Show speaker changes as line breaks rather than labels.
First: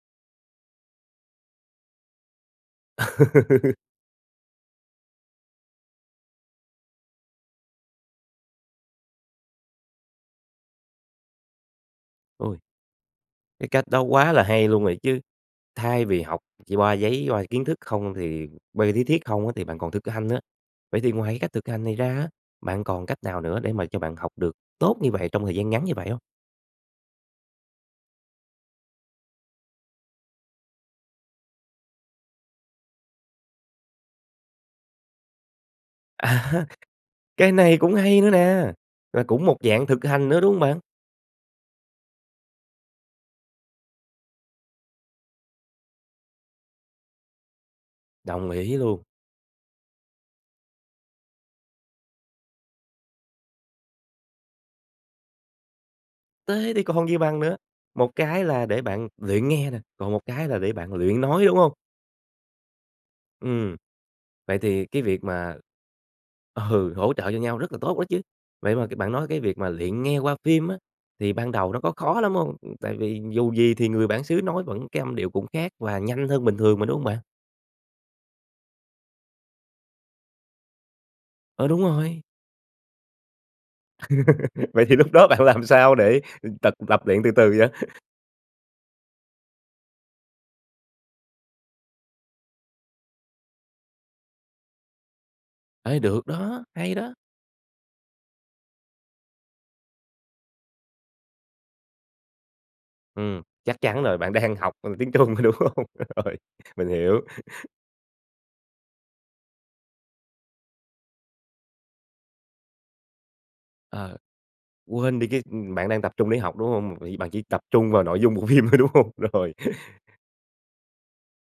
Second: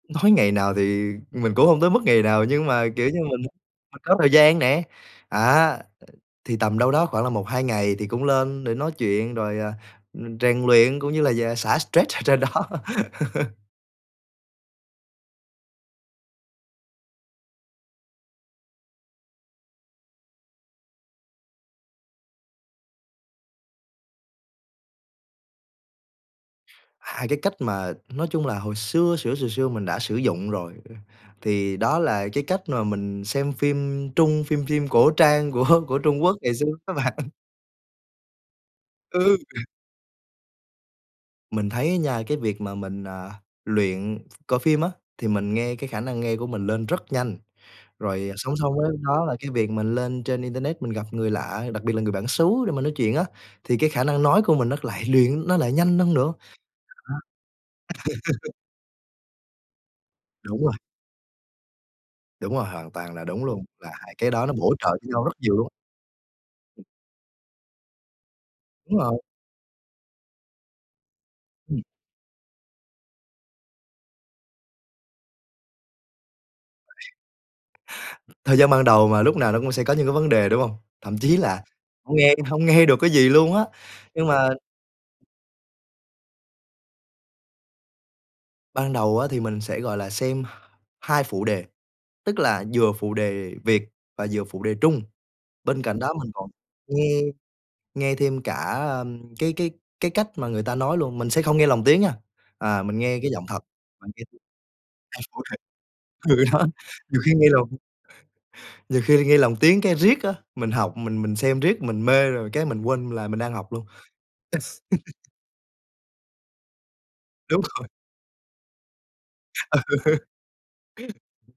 Nói ngày nào thì mình cũng hông tới mức ngày nào nhưng mà, kiểu như, mình mà có thời gian nè, à, thì tầm đâu đó khoảng là 1-2 ngày thì cũng lên để nói chuyện rồi, à, ừm, rèn luyện cũng như là giả xả stress ở trên đó.
Ôi! Cái cách đó quá là hay luôn rồi chứ! Thay vì học chi qua giấy qua kiến thức không thì qua lý thuyết không á thì bạn còn thực hanh nữa. Vậy thì ngoài cái cách thực hành này ra á, bạn còn cách nào nữa để mà cho bạn học được tốt như vậy trong thời gian ngắn như vậy hông?
2 cái cách mà nói chung là hồi xưa xửa xừa xưa mình đã sử dụng rồi, ơ, thì đó là cái cách mà mình xem phim Trung, phim phim cổ trang của của Trung
À
Quốc ngày
ha.
xưa á bạn.
Cái này cũng hay nữa nè, là
Ừ.
cũng một dạng thực hành nữa, đúng hông bạn?
Mình thấy á nha cái việc mà mình, à, luyện coi phim á, thì mình nghe cái khả năng nghe của mình lên rất nhanh. Rồi, ờ,
Đồng
song song
ý
với
luôn.
đó là cái việc mình lên trên internet mình gặp người lạ, đặc biệt là người bản xứ để mình nói chuyện á, thì cái khả năng nói của mình nó lại luyện nó lại nhanh hơn nữa.
Thế thì còn gì
[unintelligible]
bằng nữa, một cái là để bạn luyện nghe nè, còn một cái là
Đúng rồi!
để bạn luyện nói, đúng hông?
Đúng rồi, hoàn toàn là đúng luôn,
Ừm.
và 2 cái đó nó
Vậy
bổ
thì
trợ
cái
cho nhau
việc
rất nhiều
mà
luôn.
ừ, hỗ trợ cho nhau rất là tốt đó chứ. Vậy mà c
Đúng
bạn
rồi.
nói cái việc mà luyện nghe qua phim á thì ban đầu nó
Ừm.
có khó lắm hông? Ừm, tại vì dù gì thì người bản xứ nói vẫn cái âm điệu cũng khác và nhanh hơn bình thường mà, đúng hông bạn?
Thời gian ban đầu mà lúc nào nó cũng sẽ có những cái vấn đề, đúng hông? Thậm chí là
Ờ, đúng
hông
rồi.
nghe hông nghe được cái gì luôn á, nhưng mà
Vậy thì lúc đó bạn làm sao để, ừm, tật tập luyện từ từ vậy?
Ban đầu á thì mình sẽ, gọi là, xem 2 phụ đề, tức là vừa phụ đề Việt và vừa phụ đề Trung. Bên cạnh
Ê,
đó
được
mình còn
đó! Hay đó!
nghe nghe thêm cả, ơm, cái cái cái cách mà người ta nói luôn. Mình sẽ không nghe lồng tiếng nha, à mình nghe cái
Ừm.
giọng thật.
Chắc chắn rồi, bạn đang học, ừm, tiếng Trung, đúng
[unintelligible]
hông? Rồi.
Ừ, đó.
Mình hiểu.
Nhiều khi nghe lồng nhiều khi nghe lòng tiếng cái riết á mình học mình mình xem riết mình mê rồi cái mình quên là mình đang học luôn. S
Ờ. Quên đi cái, ừm, bạn đang tập trung để học, đúng hông? Vì bạn chỉ tập
Đúng rồi.
trung vào nội dung bộ phim thôi, đúng hông? Rồi.
Ừ.